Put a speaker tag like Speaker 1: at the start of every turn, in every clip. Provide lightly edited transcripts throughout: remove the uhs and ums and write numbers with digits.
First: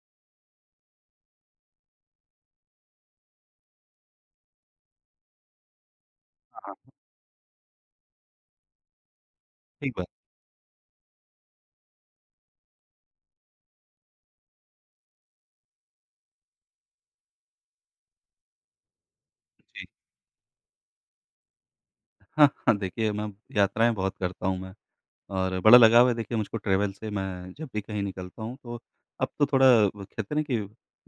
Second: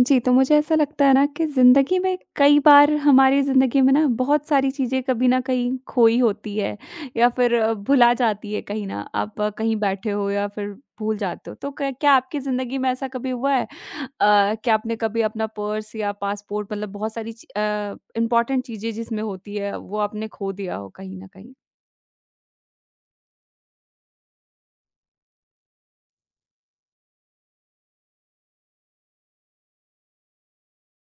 Speaker 1: जी, तो मुझे ऐसा लगता है ना कि ज़िंदगी में कई बार हमारी ज़िंदगी में ना बहुत सारी चीज़ें कभी न कहीं खोई होती है
Speaker 2: हाँ,
Speaker 1: या फिर भुला जाती है कहीं ना। आप कहीं
Speaker 2: ठीक बात
Speaker 1: बैठे हो या फिर भूल जाते हो। तो क क्या आपकी ज़िंदगी में ऐसा कभी हुआ है कि आपने कभी अपना पर्स या पासपोर्ट मतलब बहुत सारी इम्पोर्टेंट चीज़ें जिसमें होती
Speaker 2: है,
Speaker 1: है
Speaker 2: जी।
Speaker 1: वो आपने खो दिया हो कहीं न कहीं?
Speaker 2: हाँ, हाँ, देखिए मैं यात्राएँ बहुत करता हूँ मैं और बड़ा लगाव है देखिए मुझको ट्रैवल से, मैं जब भी कहीं निकलता हूँ तो अब तो थोड़ा वो कहते हैं ना कि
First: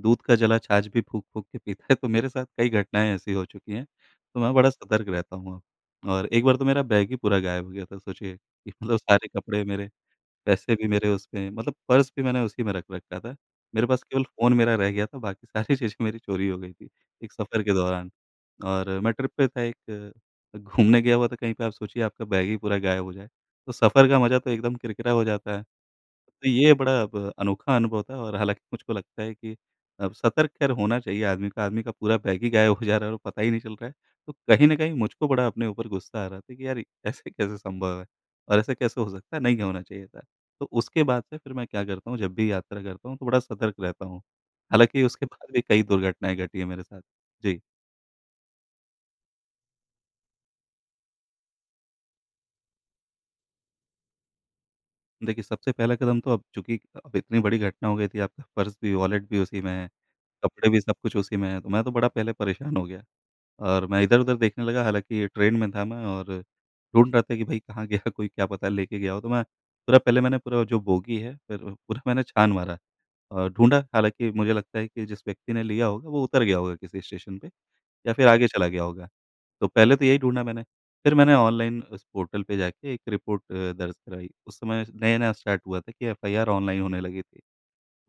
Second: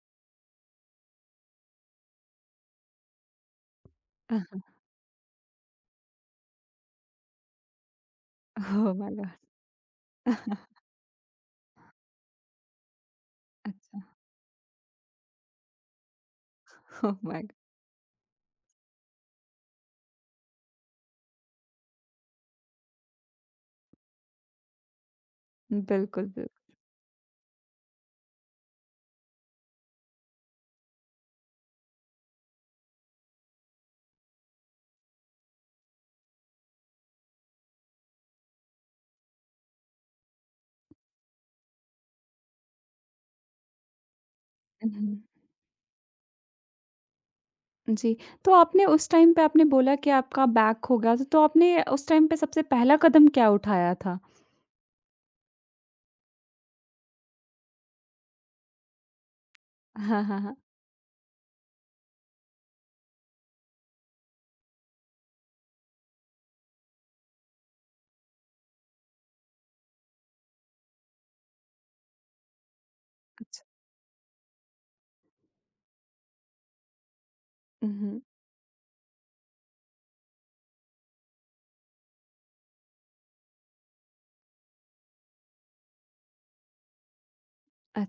Speaker 2: दूध का जला छाछ भी फूँक-फूँक के पीता है, तो मेरे साथ कई घटनाएँ ऐसी हो चुकी हैं, तो मैं बड़ा सतर्क रहता हूँ अब। और एक बार तो मेरा बैग ही पूरा गायब हो गया था, सोचिए कि
Speaker 1: ओह
Speaker 2: मतलब
Speaker 1: माय गॉड!
Speaker 2: सारे कपड़े मेरे पैसे भी मेरे उसमें मतलब पर्स भी मैंने उसी में रख रखा था। मेरे
Speaker 1: अच्छा।
Speaker 2: पास केवल फ़ोन मेरा रह गया था, बाकी सारी चीज़ें मेरी चोरी हो गई थी,
Speaker 1: ओह
Speaker 2: एक
Speaker 1: माय गॉड!
Speaker 2: सफ़र के दौरान। और मैं ट्रिप पे था एक घूमने गया हुआ था कहीं पे आप सोचिए आपका बैग ही पूरा गायब हो जाए, तो सफ़र का मज़ा तो एकदम किरकिरा हो जाता है।
Speaker 1: बिल्कुल, बिल्कुल।
Speaker 2: तो ये बड़ा अब अनोखा अनुभव था और हालाँकि मुझको लगता है कि अब सतर्क ख़ैर होना चाहिए आदमी का पूरा बैग ही गायब हो जा रहा है और पता ही नहीं चल रहा है। तो कहीं न कहीं मुझको बड़ा अपने ऊपर गुस्सा आ रहा था कि यार ऐसे कैसे संभव है और ऐसे कैसे हो सकता है, नहीं होना चाहिए था। तो उसके बाद से फिर मैं क्या करता हूँ, जब भी यात्रा करता हूँ तो बड़ा सतर्क रहता हूँ। हालाँकि उसके बाद भी कई दुर्घटनाएँ घटी हैं मेरे साथ। जी,
Speaker 1: जी। तो आपने उस टाइम पे आपने बोला कि आपका बैग खो गया था, तो आपने उस टाइम पे सबसे पहला कदम क्या उठाया था?
Speaker 2: देखिए सबसे पहला कदम तो अब चूँकि अब इतनी बड़ी घटना हो गई थी, आपका पर्स भी, वॉलेट भी उसी में है,
Speaker 1: हाँ, हाँ, हाँ।
Speaker 2: कपड़े भी सब कुछ उसी में है, तो मैं तो बड़ा पहले परेशान हो गया। और मैं इधर-उधर देखने लगा, हालाँकि ट्रेन में था मैं और ढूँढ रहा था कि भाई कहाँ गया कोई क्या पता लेके गया हो, तो मैं पूरा पहले मैंने पूरा जो बोगी है, फिर पूरा मैंने छान मारा और
Speaker 1: अच्छा।
Speaker 2: ढूँढा, हालाँकि मुझे लगता है कि जिस व्यक्ति ने लिया होगा वो उतर गया होगा किसी स्टेशन पे या
Speaker 1: उहुँ।
Speaker 2: फिर आगे चला गया होगा। तो पहले तो यही ढूँढा मैंने, फिर मैंने ऑनलाइन उस पोर्टल पे जाके एक रिपोर्ट दर्ज कराई। उस समय नया-नया स्टार्ट हुआ था कि एफआईआर ऑनलाइन होने लगी थी।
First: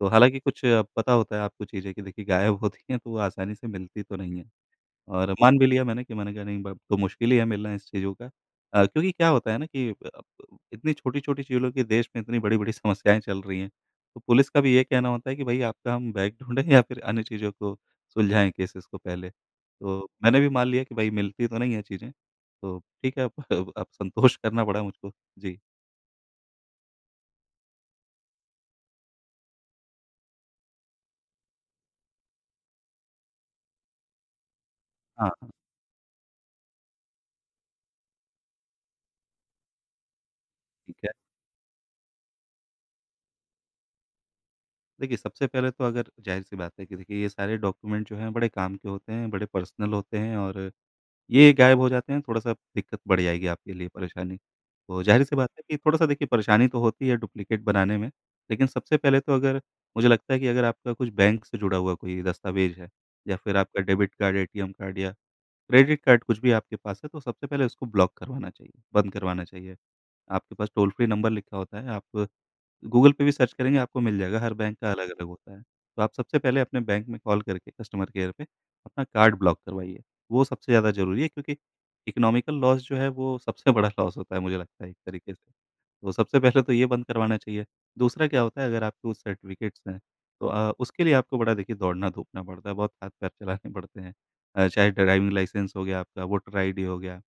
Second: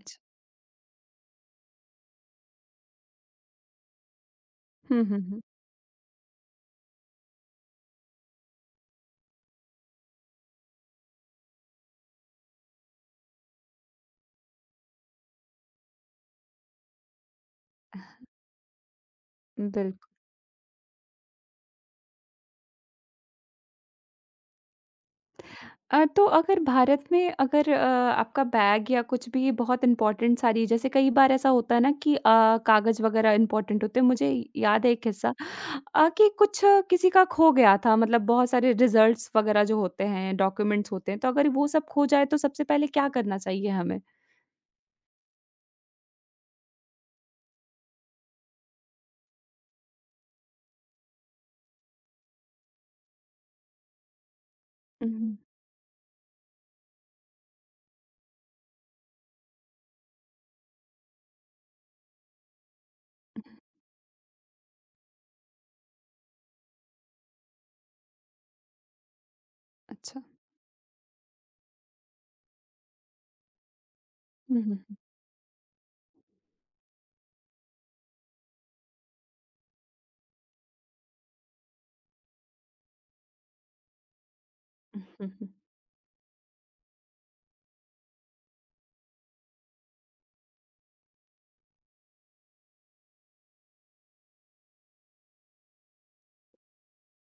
Speaker 2: तो हालाँकि कुछ पता होता है आपको चीज़ें कि देखिए गायब होती हैं, तो वो आसानी से मिलती तो नहीं है।
Speaker 1: हुँ, हुँ,
Speaker 2: और
Speaker 1: हुँ।
Speaker 2: मान भी लिया मैंने कि मैंने कहा नहीं ब तो मुश्किल ही है मिलना इस चीज़ों का। क्योंकि क्या होता है ना कि इतनी छोटी-छोटी चीज़ों की देश में इतनी बड़ी-बड़ी समस्याएँ चल रही हैं। तो पुलिस का भी ये कहना होता है कि भई आपका हम बैग ढूँढें या फिर अन्य चीज़ों को सुलझाएँ केसेज़ को पहले।
Speaker 1: बिल्कुल।
Speaker 2: तो मैंने भी मान लिया कि भई मिलती तो नहीं है चीज़ें, तो ठीक है अब संतोष करना पड़ा मुझको। जी।
Speaker 1: तो अगर भारत में अगर आपका बैग या कुछ भी बहुत इम्पोर्टेंट सारी जैसे कई बार ऐसा होता है ना कि कागज़ वगैरह इम्पोर्टेंट होते हैं, मुझे याद है एक
Speaker 2: हाँ,
Speaker 1: किस्सा
Speaker 2: हाँ,
Speaker 1: कि किसी का खो गया था मतलब बहुत सारे रिज़ल्ट्स वगैरह जो होते हैं, डॉक्यूमेंट्स
Speaker 2: ठीक है।
Speaker 1: होते हैं, तो अगर वो सब खो जाए तो सबसे पहले क्या करना चाहिए हमें?
Speaker 2: देखिए सबसे पहले तो अगर ज़ाहिर-सी बात है कि देखिए ये सारे डॉक्यूमेंट जो हैं बड़े काम के होते हैं, बड़े पर्सनल होते हैं और ये गायब हो जाते हैं, थोड़ा-सा दिक्कत बढ़ जाएगी आपके लिए परेशानी। तो ज़ाहिर-सी
Speaker 1: उहुँ,
Speaker 2: बात है कि थोड़ा-सा देखिए परेशानी तो होती है डुप्लीकेट बनाने में, लेकिन सबसे पहले तो अगर मुझे लगता है कि अगर आपका कुछ बैंक से जुड़ा हुआ कोई दस्तावेज़ है या
Speaker 1: उहुँ।
Speaker 2: फिर आपका डेबिट कार्ड, एटीएम कार्ड या क्रेडिट कार्ड कुछ भी आपके पास है, तो सबसे पहले उसको ब्लॉक करवाना चाहिए, बंद करवाना चाहिए।
Speaker 1: अच्छा।
Speaker 2: आपके पास टोल फ्री नंबर लिखा होता है, आप गूगल पे भी सर्च करेंगे आपको मिल जाएगा, हर
Speaker 1: हुँ,
Speaker 2: बैंक
Speaker 1: हुँ,
Speaker 2: का अलग-अलग होता है। तो आप सबसे पहले अपने बैंक में कॉल करके कस्टमर केयर पे अपना कार्ड ब्लॉक करवाइए। वो सबसे ज़्यादा ज़रूरी है क्योंकि इकोनॉमिकल लॉस जो है वो सबसे बड़ा लॉस होता है मुझे लगता है एक
Speaker 1: हुँ, हुँ,
Speaker 2: तरीके
Speaker 1: हुँ।
Speaker 2: से। तो सबसे पहले तो ये बंद करवाना चाहिए। दूसरा क्या होता है अगर आपके कुछ सर्टिफ़िकेट्स हैं तो उसके लिए आपको बड़ा देखिए दौड़ना-धूपना पड़ता है, बहुत हाथ-पैर चलाने पड़ते हैं। चाहे ड्राइविंग लाइसेंस हो गया आपका, वोटर आईडी हो गया।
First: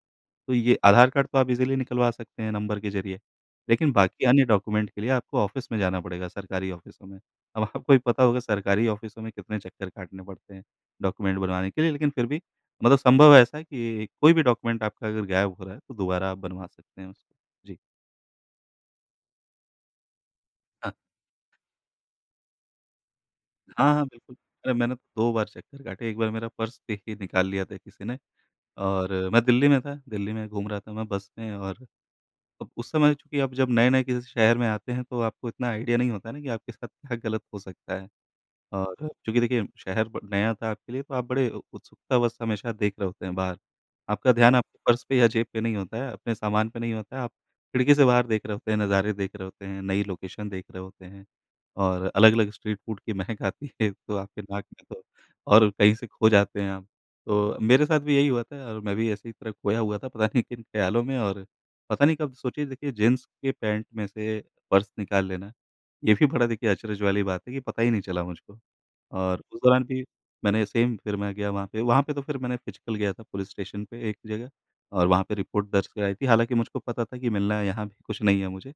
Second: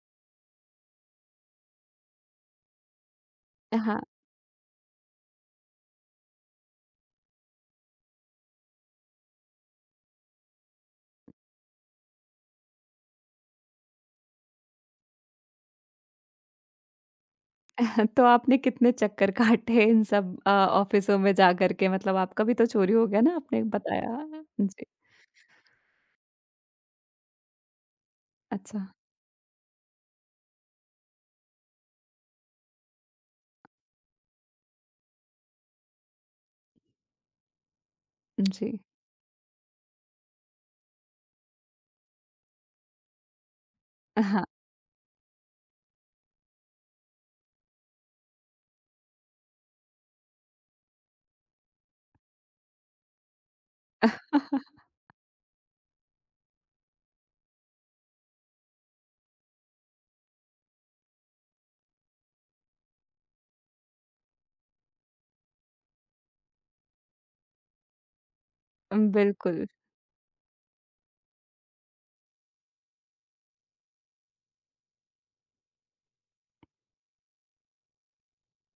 Speaker 2: तो ये आधार कार्ड तो आप इज़िली निकलवा सकते हैं नंबर के ज़रिए, लेकिन
Speaker 1: हाँ।
Speaker 2: बाकी अन्य डॉक्यूमेंट के लिए आपको ऑफ़िस में जाना पड़ेगा, सरकारी ऑफ़िसों में। अब आपको भी पता होगा सरकारी ऑफ़िसों में कितने चक्कर काटने पड़ते हैं डॉक्यूमेंट बनवाने के लिए, लेकिन फिर भी मतलब संभव है ऐसा कि कोई भी डॉक्यूमेंट आपका अगर गायब हो रहा है, तो दोबारा आप बनवा सकते हैं उसको। जी।
Speaker 1: तो आपने कितने चक्कर काटे इन सब
Speaker 2: हाँ,
Speaker 1: ऑफ़िसों में जाकर के? मतलब आपका भी तो चोरी हो गया ना, आपने
Speaker 2: हाँ, हाँ,
Speaker 1: बताया।
Speaker 2: बिल्कुल। अरे!
Speaker 1: जी।
Speaker 2: मैंने तो 2 बार चक्कर काटे, एक बार मेरा पर्स देखिए निकाल लिया था किसी ने
Speaker 1: अच्छा।
Speaker 2: और मैं दिल्ली में था, दिल्ली में घूम रहा था मैं बस में और अब उस समय चूँकि आप जब नए-नए किसी शहर में आते हैं, तो आपको इतना आइडिया नहीं होता है ना कि आपके साथ क्या गलत हो सकता है।
Speaker 1: जी।
Speaker 2: और चूँकि देखिए शहर ब नया था आपके लिए तो आप बड़े उ उत्सुकतावश हमेशा देख रहे होते हैं बाहर। आपका
Speaker 1: हाँ।
Speaker 2: ध्यान आपके पर्स पे या जेब पे नहीं होता है, अपने सामान पे नहीं होता है, आप खिड़की से बाहर देख रहे होते हैं, नज़ारे देख रहे होते हैं, नई लोकेशन देख रहे होते हैं और अलग-अलग स्ट्रीट फूड की महक आती है तो आपके नाक में तो और कहीं से खो जाते हैं आप। तो मेरे साथ भी यही हुआ था और मैं भी ऐसी तरह खोया हुआ था पता नहीं किन ख़्यालों में और पता नहीं कब सोचिए देखिए जीन्स के पैंट में से पर्स निकाल लेना, ये भी बड़ा देखिए अचरज वाली बात है कि पता ही नहीं चला मुझको। और उस
Speaker 1: बिल्कुल।
Speaker 2: दौरान भी मैंने सेम फिर मैं गया वहाँ पे तो फिर मैंने फिजिकल गया था पुलिस स्टेशन पे एक जगह और वहाँ पे रिपोर्ट दर्ज कराई थी। हालाँकि मुझको पता था कि मिलना यहाँ भी कुछ नहीं है मुझे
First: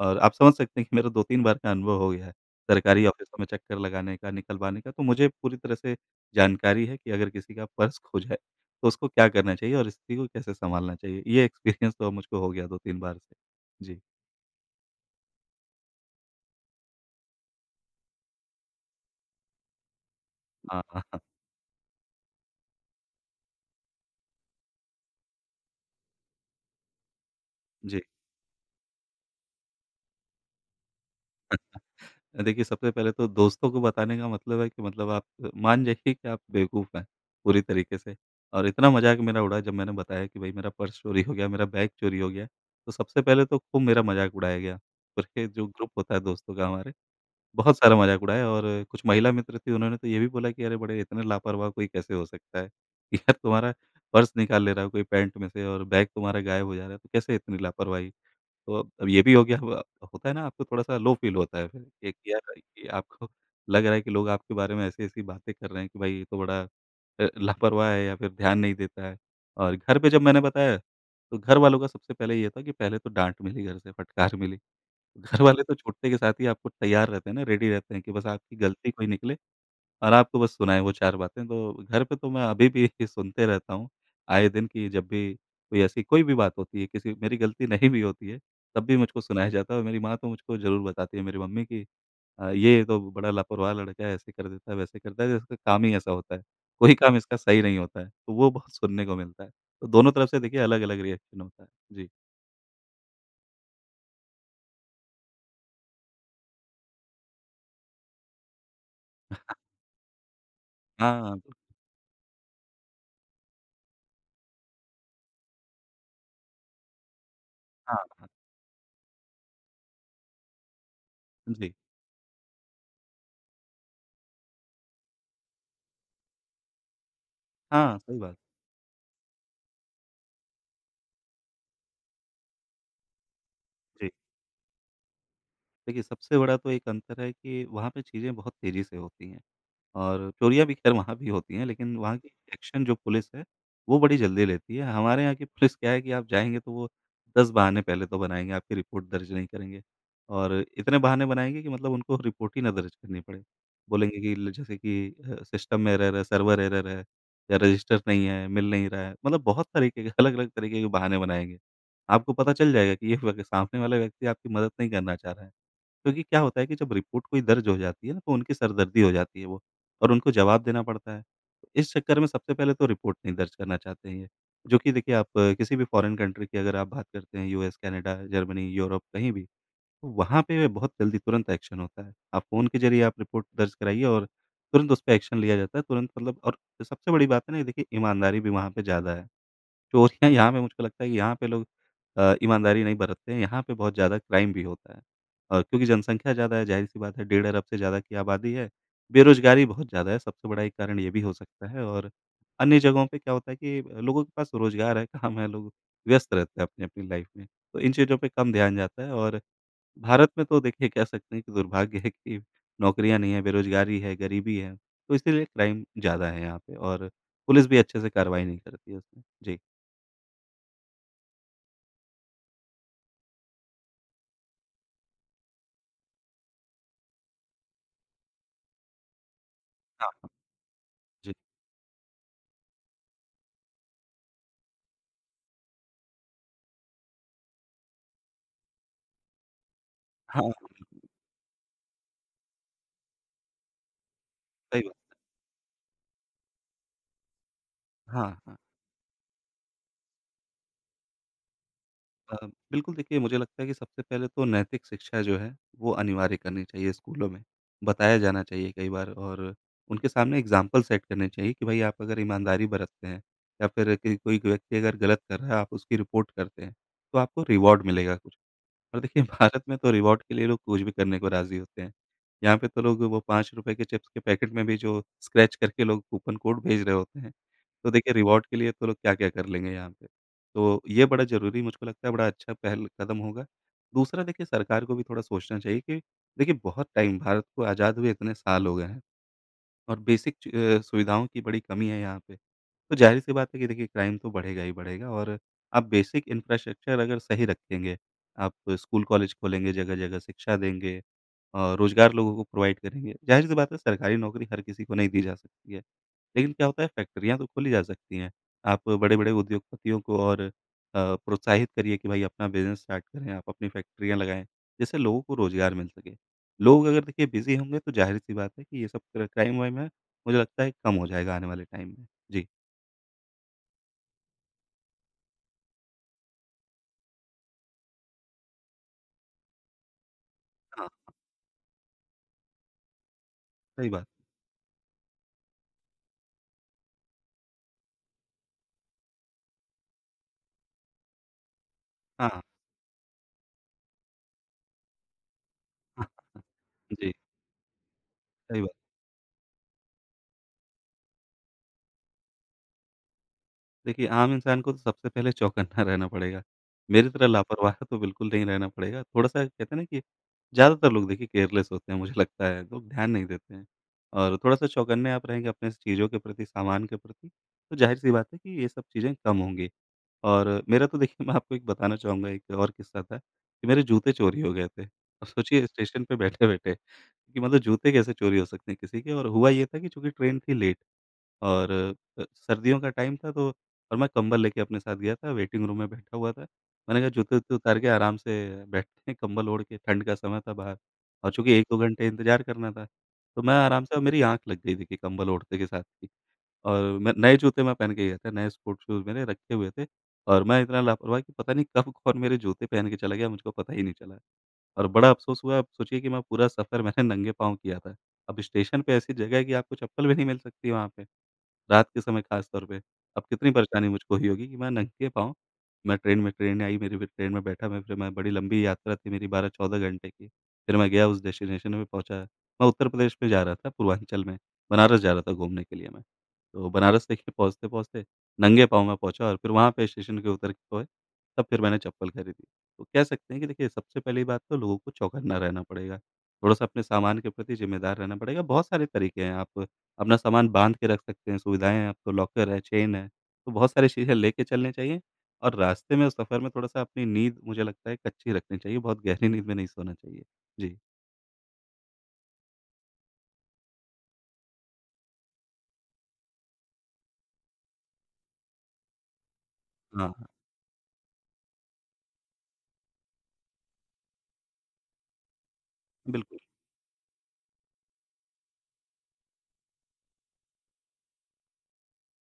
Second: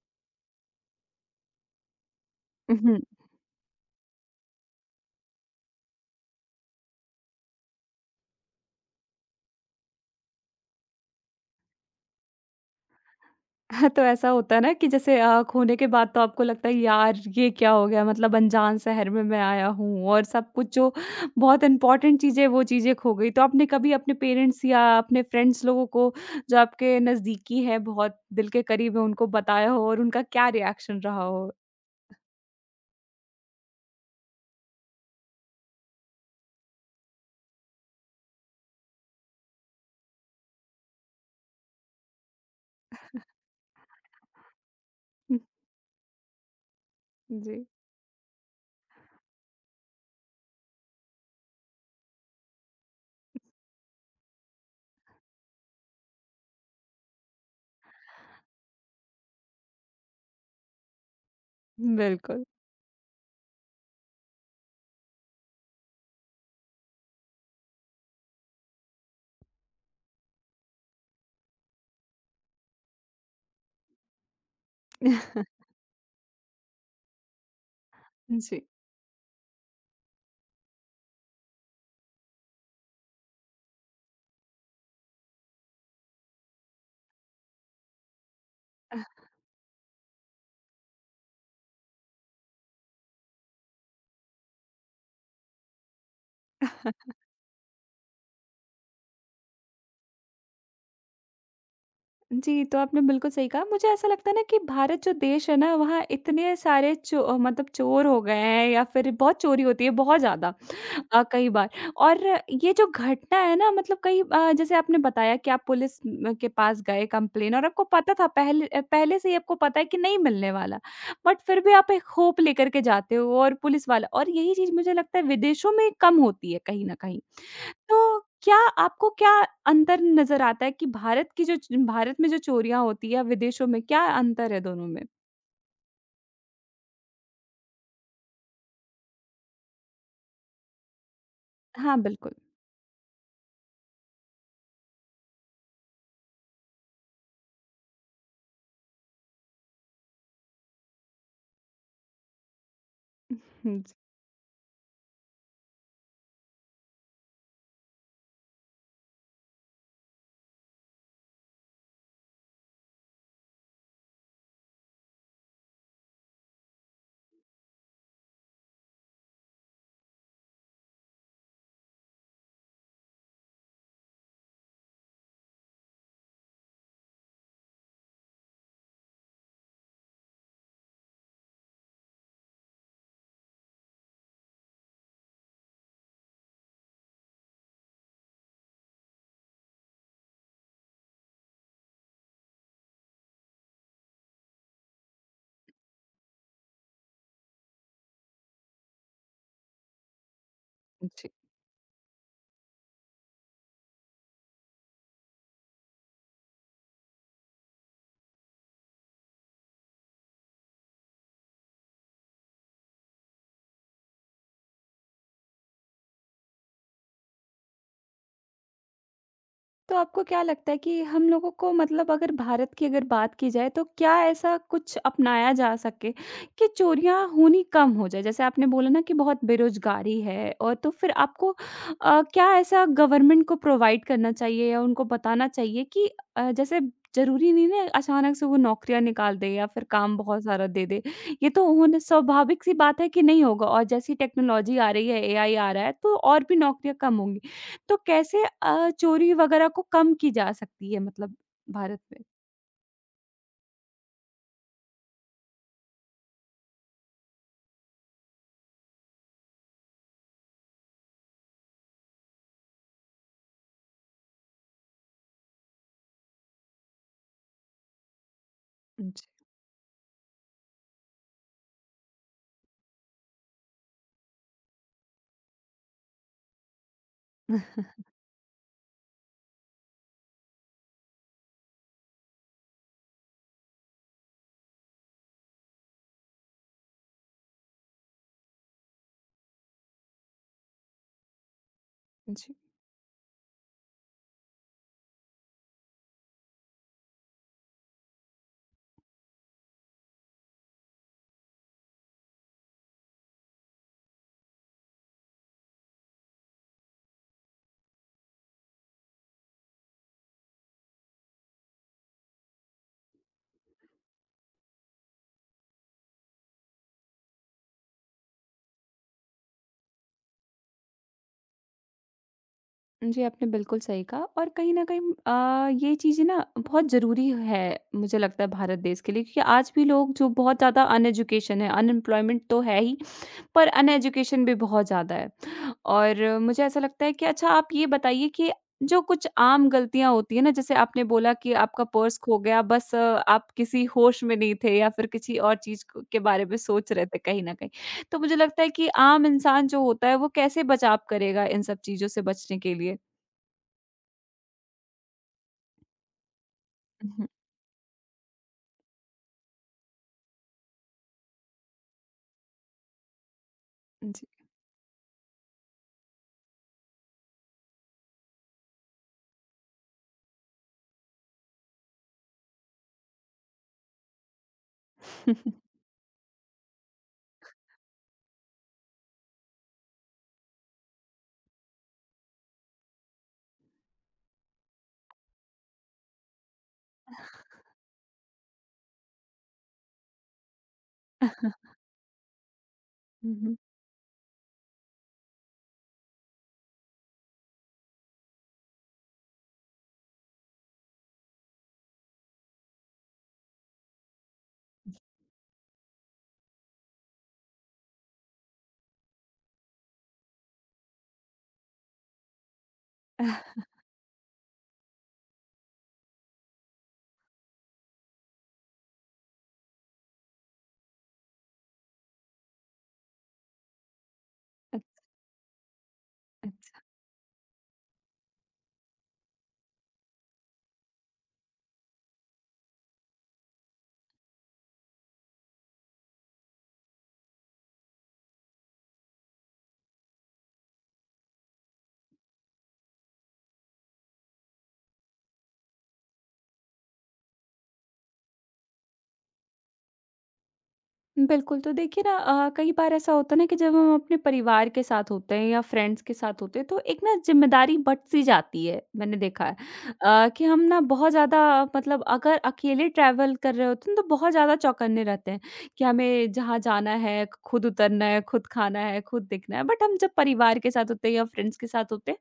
Speaker 2: और आप समझ सकते हैं कि मेरा 2-3 बार का अनुभव हो गया है, सरकारी ऑफ़िसों में चक्कर लगाने का, निकलवाने का। तो मुझे पूरी तरह से जानकारी है कि अगर किसी का पर्स खो जाए, तो उसको क्या करना चाहिए और स्थिति को कैसे सँभालना चाहिए। ये एक्सपीरियंस तो मुझको हो गया 2-3 बार से।
Speaker 1: हाँ,
Speaker 2: जी।
Speaker 1: तो ऐसा होता है ना कि जैसे खोने के बाद तो आपको लगता है यार ये क्या हो गया मतलब अनजान शहर में मैं आया हूँ और सब कुछ
Speaker 2: हाँ,
Speaker 1: जो
Speaker 2: हाँ, हाँ।
Speaker 1: बहुत इंपॉर्टेंट चीज़ें वो चीज़ें खो गई। तो आपने कभी अपने पेरेंट्स या अपने फ्रेंड्स लोगों को जो आपके नज़दीकी है,
Speaker 2: जी।
Speaker 1: बहुत दिल के करीब है उनको बताया हो और उनका क्या रिएक्शन रहा हो?
Speaker 2: देखिए, सबसे पहले तो दोस्तों को बताने का मतलब है कि मतलब आप मान जाइए कि आप बेवकूफ़ हैं, पूरी तरीके से और इतना मज़ाक मेरा उड़ा जब मैंने बताया कि भई मेरा पर्स चोरी हो गया, मेरा बैग चोरी हो गया, तो सबसे पहले तो खूब मेरा मज़ाक उड़ाया गया। फिर जो ग्रुप होता है दोस्तों का हमारे,
Speaker 1: जी।
Speaker 2: बहुत सारा मज़ाक उड़ाया और कुछ महिला मित्र थीं, उन्होंने तो ये भी बोला कि अरे! बड़े इतने लापरवाह कोई कैसे हो सकता है कि यार तुम्हारा पर्स निकाल ले रहा है कोई पैंट में से और बैग तुम्हारा गायब हो जा रहा है, तो कैसे इतनी लापरवाही? तो अब ये भी हो गया अब होता है ना आपको थोड़ा-सा लो फ़ील होता है फिर एक
Speaker 1: बिल्कुल।
Speaker 2: यार कि आपको लग रहा है कि लोग आपके बारे में ऐसी-ऐसी बातें कर रहे हैं कि भाई ये तो बड़ा लापरवाह है या फिर ध्यान नहीं देता है। और घर पे जब मैंने बताया तो घर वालों का सबसे पहले ये था कि पहले तो डाँट मिली घर से, फटकार मिली। घर वाले तो छूटते के साथ ही आपको तैयार रहते हैं ना, रेडी रहते हैं कि बस आपकी
Speaker 1: जी।
Speaker 2: गलती कोई निकले और आपको बस सुनाएँ वो 4 बातें। तो घर पे तो मैं अभी भी सुनते रहता हूँ, आए दिन कि जब भी कोई ऐसी कोई भी बात होती है, किसी मेरी गलती नहीं भी होती है, तब भी मुझको सुनाया जाता है और मेरी माँ तो मुझको ज़रूर बताती है, मेरी मम्मी कि "ये तो बड़ा लापरवाह लड़का है, ऐसे कर देता है, वैसे करता है, जैसे इसका काम ही ऐसा होता है, कोई काम इसका सही नहीं होता है।" तो वो बहुत सुनने को मिलता है। तो दोनों तरफ से देखिए अलग-अलग रिएक्शन होता है। जी।
Speaker 1: जी, तो आपने बिल्कुल सही कहा। मुझे ऐसा लगता है ना कि भारत जो देश है ना वहाँ इतने सारे चो मतलब चोर हो गए हैं या फिर बहुत चोरी होती है बहुत ज़्यादा।
Speaker 2: हाँ,
Speaker 1: कई
Speaker 2: बिल्कुल,
Speaker 1: बार और ये जो घटना है ना मतलब जैसे आपने बताया कि आप पुलिस म के पास गए कंप्लेन और आपको
Speaker 2: हाँ,
Speaker 1: पता था
Speaker 2: हाँ।
Speaker 1: पहले से ही आपको पता है कि नहीं मिलने वाला, बट फिर
Speaker 2: जी।
Speaker 1: भी आप एक होप लेकर के जाते हो और पुलिस वाला और यही चीज़ मुझे लगता है विदेशों में कम होती है कहीं न कहीं।
Speaker 2: हाँ,
Speaker 1: तो
Speaker 2: सही बात।
Speaker 1: क्या आपको क्या अंतर नज़र आता है कि भारत में जो चोरियाँ होती है या विदेशों में, क्या
Speaker 2: जी।
Speaker 1: अंतर है दोनों में?
Speaker 2: देखिए सबसे बड़ा तो एक अंतर है कि वहाँ पे चीज़ें बहुत तेज़ी से होती हैं। और चोरियाँ भी खैर वहाँ भी होती हैं, लेकिन
Speaker 1: हाँ,
Speaker 2: वहाँ की
Speaker 1: बिल्कुल।
Speaker 2: एक्शन जो पुलिस है, वो बड़ी जल्दी लेती है। हमारे यहाँ की पुलिस क्या है कि आप जाएँगे तो वो 10 बहाने पहले तो बनाएँगे, आपकी रिपोर्ट दर्ज नहीं करेंगे और इतने बहाने बनाएँगे कि मतलब उनको रिपोर्ट ही ना दर्ज करनी पड़े।
Speaker 1: हुँ।
Speaker 2: बोलेंगे कि ल जैसे कि सिस्टम में एरर है, सर्वर एरर है या रजिस्टर नहीं है, मिल नहीं रहा है। मतलब बहुत तरीके के अलग-अलग तरीके के बहाने बनाएँगे। आपको पता चल जाएगा कि ये सामने वाला व्यक्ति आपकी मदद नहीं करना चाह रहा है। क्योंकि क्या होता है कि जब रिपोर्ट कोई दर्ज हो जाती है ना तो उनकी सरदर्दी हो जाती है वो और उनको जवाब देना पड़ता है। इस चक्कर में सबसे पहले तो रिपोर्ट नहीं दर्ज करना चाहते हैं ये। जो कि देखिए आप किसी भी फ़ॉरेन कंट्री की अगर आप बात करते हैं यूएस, कनाडा, जर्मनी, यूरोप कहीं भी, तो वहाँ पे बहुत जल्दी तुरंत एक्शन होता है। आप फ़ोन के ज़रिए आप रिपोर्ट दर्ज कराइए और तुरंत उस पे एक्शन लिया जाता है। तुरंत मतलब और सबसे बड़ी बात है ना देखिए ईमानदारी भी वहाँ पे ज़्यादा है। चोरियाँ यहाँ पे मुझको लगता है कि यहाँ पे लोग ईमानदारी नहीं बरतते हैं, यहाँ पे बहुत ज़्यादा क्राइम भी होता है। और क्योंकि जनसंख्या ज़्यादा है, ज़ाहिर-सी बात है, 1.5 अरब से ज़्यादा की आबादी है, बेरोज़गारी बहुत ज़्यादा है, सबसे बड़ा एक कारण ये भी
Speaker 1: जी।
Speaker 2: हो सकता है और अन्य जगहों पे क्या होता है कि लोगों के पास रोज़गार है, काम है, लोग व्यस्त रहते हैं अपनी-अपनी लाइफ़ में, तो इन चीज़ों पे कम ध्यान जाता है और भारत में तो देखिए कह सकते हैं कि दुर्भाग्य है कि नौकरियाँ नहीं हैं, बेरोज़गारी है, गरीबी है, तो इसीलिए क्राइम ज़्यादा है यहाँ पे और पुलिस भी अच्छे से कार्रवाई नहीं करती है उसमें। जी।
Speaker 1: तो आपको क्या लगता है कि हम लोगों को मतलब अगर भारत की अगर बात की जाए तो क्या ऐसा कुछ अपनाया जा सके कि चोरियां होनी कम हो जाए? जैसे आपने बोला ना कि बहुत बेरोजगारी
Speaker 2: हाँ।
Speaker 1: है और तो फिर
Speaker 2: जी।
Speaker 1: आपको क्या ऐसा गवर्नमेंट को प्रोवाइड करना चाहिए या उनको बताना चाहिए कि अ, जैसे जरूरी नहीं ना अचानक से वो नौकरियां निकाल दे या फिर काम बहुत
Speaker 2: हाँ,
Speaker 1: सारा दे दे ये तो उन्होंने स्वाभाविक सी बात है कि नहीं होगा और जैसी टेक्नोलॉजी
Speaker 2: सही
Speaker 1: आ
Speaker 2: बात
Speaker 1: रही
Speaker 2: है।
Speaker 1: है एआई आ रहा है तो और भी नौकरियां कम होंगी तो
Speaker 2: हाँ,
Speaker 1: कैसे
Speaker 2: हाँ।
Speaker 1: चोरी वगैरह को कम की जा सकती है मतलब भारत में?
Speaker 2: अ, बिल्कुल देखिए मुझे लगता है कि सबसे पहले तो नैतिक शिक्षा जो है वो अनिवार्य करनी चाहिए स्कूलों में। बताया जाना चाहिए कई बार और उनके सामने एग्ज़ाम्पल सेट करने चाहिए कि भई आप अगर ईमानदारी बरतते हैं या फिर कि कोई व्यक्ति अगर गलत कर रहा है आप उसकी रिपोर्ट करते हैं, तो आपको रिवॉर्ड मिलेगा कुछ। और देखिए
Speaker 1: जी,
Speaker 2: भारत में तो रिवॉर्ड के लिए लोग कुछ भी करने को राज़ी होते हैं। यहाँ पे तो लोग वो ₹5 के चिप्स के पैकेट में भी जो स्क्रैच करके लोग कूपन कोड भेज रहे होते हैं। तो देखिए रिवॉर्ड के लिए तो लोग क्या-क्या कर लेंगे यहाँ पे। तो ये बड़ा ज़रूरी मुझको लगता है बड़ा अच्छा पहल कदम होगा। दूसरा देखिए सरकार को भी थोड़ा सोचना चाहिए कि देखिए बहुत टाइम भारत को आज़ाद हुए इतने साल हो गए हैं। और बेसिक सुविधाओं की बड़ी कमी है यहाँ पे।
Speaker 1: जी।
Speaker 2: तो ज़ाहिर-सी बात है कि देखिए क्राइम तो बढ़ेगा ही बढ़ेगा और आप बेसिक इंफ्रास्ट्रक्चर अगर सही रखेंगे, आप स्कूल कॉलेज खोलेंगे जगह-जगह, शिक्षा देंगे और रोज़गार लोगों को प्रोवाइड करेंगे। ज़ाहिर-सी बात है सरकारी नौकरी हर किसी को नहीं दी जा सकती है। लेकिन क्या होता है फैक्ट्रियाँ तो खोली जा सकती हैं। आप बड़े-बड़े उद्योगपतियों को और प्रोत्साहित करिए कि भाई अपना बिज़नेस स्टार्ट करें, आप अपनी फैक्ट्रियाँ लगाएँ, जिससे लोगों को रोज़गार मिल सके। लोग अगर देखिए बिज़ी होंगे तो ज़ाहिर-सी बात है कि ये सब क्राइम वाइम है, मुझे लगता है कम हो जाएगा आने वाले टाइम में। जी,
Speaker 1: जी, आपने बिल्कुल सही कहा और कहीं न कहीं ये चीज़ें ना बहुत ज़रूरी है, मुझे लगता है भारत देश के लिए क्योंकि आज भी लोग जो बहुत ज़्यादा
Speaker 2: हाँ।
Speaker 1: अनएजुकेशन है, अनएम्प्लॉयमेंट तो है ही पर
Speaker 2: सही बात।
Speaker 1: अनएजुकेशन भी बहुत ज़्यादा है। और मुझे ऐसा लगता है कि अच्छा आप ये बताइए कि जो कुछ आम गलतियाँ होती हैं ना, जैसे आपने बोला कि आपका पर्स खो
Speaker 2: हाँ,
Speaker 1: गया, बस आप किसी होश में नहीं थे या फिर किसी और चीज़ क
Speaker 2: हाँ।
Speaker 1: के बारे में सोच रहे
Speaker 2: जी,
Speaker 1: थे कहीं न कहीं। तो मुझे
Speaker 2: सही
Speaker 1: लगता है
Speaker 2: बात।
Speaker 1: कि आम इंसान जो होता है, वो कैसे बचाव करेगा इन सब चीज़ों से बचने के लिए?
Speaker 2: देखिए, आम इंसान को तो सबसे पहले चौकन्ना रहना पड़ेगा। मेरी
Speaker 1: हुँ,
Speaker 2: तरह
Speaker 1: हुँ।
Speaker 2: लापरवाह तो बिल्कुल नहीं रहना पड़ेगा। थोड़ा-सा कहते हैं ना कि ज़्यादातर लोग देखिए केयरलेस होते हैं मुझे लगता है, लोग ध्यान नहीं देते हैं।
Speaker 1: जी।
Speaker 2: और थोड़ा-सा चौकन्ने आप रहेंगे अपने चीज़ों के प्रति, सामान के प्रति, तो ज़ाहिर-सी बात है कि ये सब चीज़ें कम होंगी। और मेरा तो देखिए मैं आपको एक बताना चाहूँगा एक और किस्सा था कि मेरे जूते चोरी हो गए थे। अब सोचिए स्टेशन पे बैठे-बैठे। कि मतलब जूते कैसे चोरी हो सकते हैं किसी के और हुआ ये था कि चूँकि ट्रेन थी लेट और सर्दियों का टाइम था तो और मैं कंबल लेके अपने साथ गया था, वेटिंग रूम में बैठा हुआ था। मैंने कहा जूते-वूते उतार के आराम से बैठते हैं कंबल ओढ़ के, ठंड का समय था बाहर और चूँकि 1-2 घंटे इंतज़ार करना था,
Speaker 1: हुँ,
Speaker 2: तो मैं
Speaker 1: हुँ।
Speaker 2: आराम से और मेरी आँख लग गई देखिए कंबल ओढ़ते के साथ ही। और मैं नए जूते मैं पहन के गया था, नए स्पोर्ट शूज़ मैंने रखे हुए थे और मैं इतना लापरवाह कि पता नहीं कब कौन मेरे जूते पहन के चला गया, मुझको पता ही नहीं चला। और बड़ा अफ़सोस हुआ, आप सोचिए कि मैं पूरा सफ़र मैंने नंगे पाँव किया था। अब स्टेशन पे ऐसी जगह है कि आपको चप्पल भी नहीं मिल सकती वहाँ पे। रात के समय ख़ास तौर पे। अब कितनी परेशानी मुझको हुई होगी कि मैं नंगे पाँव मैं ट्रेन में ट्रेन आई मेरी फिर ट्रेन में बैठा मैं फिर मैं बड़ी लंबी यात्रा थी मेरी 12-14 घंटे की। फिर मैं गया उस डेस्टिनेशन में पहुँचा। मैं उत्तर प्रदेश में जा रहा था पूर्वांचल में,
Speaker 1: अ,
Speaker 2: बनारस जा रहा था घूमने के लिए मैं।
Speaker 1: अ
Speaker 2: तो बनारस देखिए पहुँचते-पहुँचते नंगे पाँव मैं पहुँचा और फिर वहाँ पे स्टेशन के उतर के जो है, तब फिर मैंने चप्पल खरीदी। तो कह सकते हैं कि देखिए सबसे पहली बात तो लोगों को चौकन्ना रहना पड़ेगा। थोड़ा-सा अपने सामान के प्रति ज़िम्मेदार रहना पड़ेगा। बहुत सारे तरीके हैं आप अपना सामान बाँध के रख सकते हैं, सुविधाएँ हैं, अब तो लॉकर है, चेन है, तो बहुत सारी चीज़ें लेके चलनी चाहिए और रास्ते में सफ़र में थोड़ा-सा अपनी नींद मुझे लगता है कच्ची रखनी चाहिए, बहुत गहरी नींद में नहीं सोना चाहिए। जी,
Speaker 1: बिल्कुल, तो देखिए ना कई बार ऐसा होता है ना कि जब हम अपने परिवार के साथ होते हैं या फ्रेंड्स के साथ होते हैं तो एक ना ज़िम्मेदारी बँट-सी जाती है, मैंने देखा है।
Speaker 2: हाँ, हाँ,
Speaker 1: कि हम ना बहुत ज़्यादा मतलब अगर अकेले ट्रैवल कर रहे होते हैं तो बहुत ज़्यादा चौकन्ने रहते हैं कि हमें
Speaker 2: बिल्कुल।
Speaker 1: जहाँ जाना है, खुद उतरना है, खुद खाना है, खुद दिखना है। बट हम जब परिवार के साथ होते हैं या फ्रेंड्स के साथ होते हैं,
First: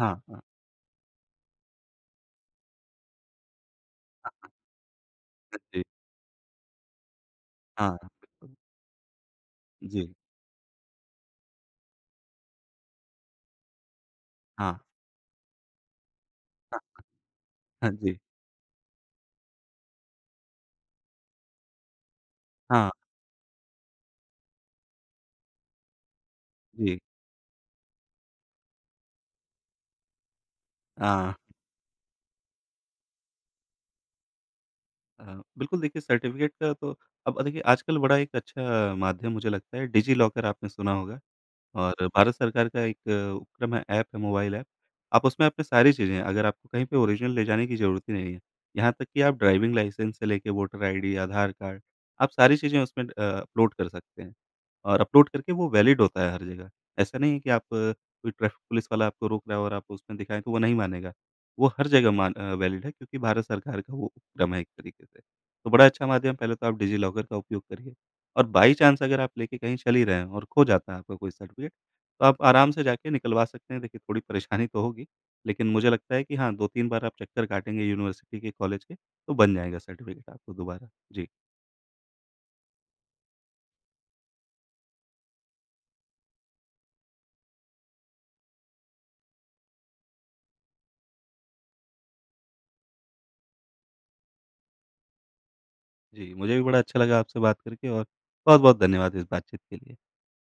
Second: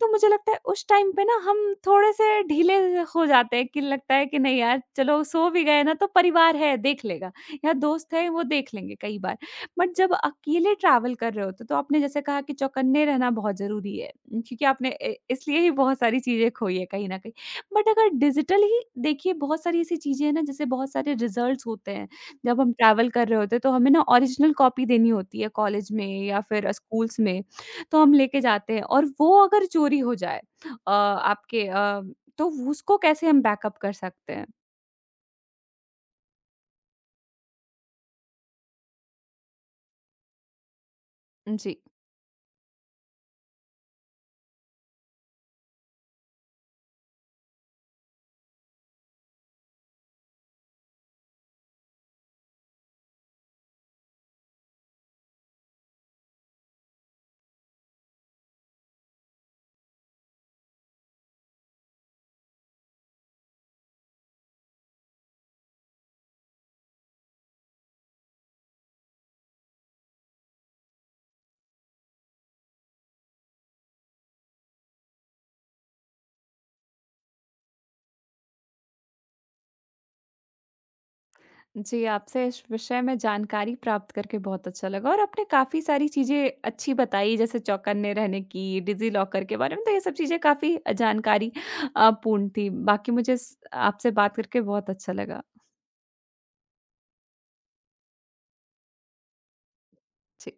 Speaker 1: तो मुझे
Speaker 2: हाँ,
Speaker 1: लगता है उस टाइम पे ना हम थोड़े-से ढीले हो जाते हैं कि लगता है कि नहीं यार चलो सो
Speaker 2: हाँ
Speaker 1: भी गए
Speaker 2: जी,
Speaker 1: ना तो परिवार है देख लेगा। या
Speaker 2: हाँ,
Speaker 1: दोस्त है वो
Speaker 2: बिल्कुल।
Speaker 1: देख लेंगे कई बार। बट जब
Speaker 2: जी,
Speaker 1: अकेले ट्रैवल कर रहे होते हो तो आपने जैसे कहा कि चौकन्ने रहना बहुत ज़रूरी है क्योंकि
Speaker 2: हाँ,
Speaker 1: आपने इ इसलिए ही बहुत सारी चीज़ें खोई
Speaker 2: हाँ,
Speaker 1: है कहीं न कहीं। बट
Speaker 2: हाँ
Speaker 1: अगर
Speaker 2: जी,
Speaker 1: डिजिटल ही देखिए बहुत सारी ऐसी चीज़ें हैं ना जैसे बहुत सारे रिजल्ट्स होते हैं। जब हम
Speaker 2: हाँ,
Speaker 1: ट्रैवल कर रहे होते हैं तो हमें ना ओरिजिनल कॉपी देनी होती है कॉलेज में या फिर
Speaker 2: जी,
Speaker 1: स्कूल्स में। तो हम लेके जाते हैं और वो अगर चोरी हो जाए अ,
Speaker 2: हाँ,
Speaker 1: आपके अ, तो उसको कैसे हम बैकअप कर सकते हैं?
Speaker 2: हाँ, बिल्कुल देखिए सर्टिफ़िकेट का तो अब देखिए आजकल बड़ा एक अच्छा माध्यम मुझे लगता है डिज़ी लॉकर आपने सुना होगा।
Speaker 1: जी।
Speaker 2: और भारत सरकार का एक उपक्रम है, ऐप है, मोबाइल ऐप। आप उसमें अपनी सारी चीज़ें अगर आपको कहीं पे ओरिजिनल ले जाने की ज़रूरत ही नहीं है। यहाँ तक कि आप ड्राइविंग लाइसेंस से लेके वोटर आईडी, आधार कार्ड, आप सारी चीज़ें उसमें अपलोड कर सकते हैं और अपलोड करके वो वैलिड होता है हर जगह। ऐसा नहीं है कि आप कोई ट्रैफ़िक पुलिस वाला आपको रोक रहा है और आप उसमें दिखाएँ तो वो नहीं मानेगा। वो हर जगह वैलिड है क्योंकि भारत सरकार का वो उपक्रम है एक तरीके से। तो बड़ा अच्छा माध्यम पहले तो आप डिजिलॉकर का उपयोग करिए। और बाई चांस अगर आप लेके कहीं चल ही रहे हैं और खो जाता है आपका कोई सर्टिफ़िकेट, तो आप आराम से जाके निकलवा सकते हैं। देखिए, थोड़ी परेशानी तो होगी, लेकिन मुझे लगता है कि हाँ, 2-3 बार आप चक्कर काटेंगे यूनिवर्सिटी के, कॉलेज के, तो बन जाएगा सर्टिफ़िकेट आपको दोबारा। जी।
Speaker 1: जी, आपसे इस विषय में जानकारी प्राप्त करके बहुत अच्छा लगा और आपने काफ़ी सारी चीज़ें अच्छी बताई जैसे चौकन्ने रहने की, डिज़ी लॉकर के बारे में, तो ये सब चीज़ें काफ़ी जानकारी पूर्ण थी। बाकी मुझे स आपसे बात करके बहुत अच्छा लगा।
Speaker 2: जी, मुझे भी बड़ा अच्छा लगा आपसे बात करके और बहुत-बहुत धन्यवाद इस बातचीत के लिए।
Speaker 1: जी।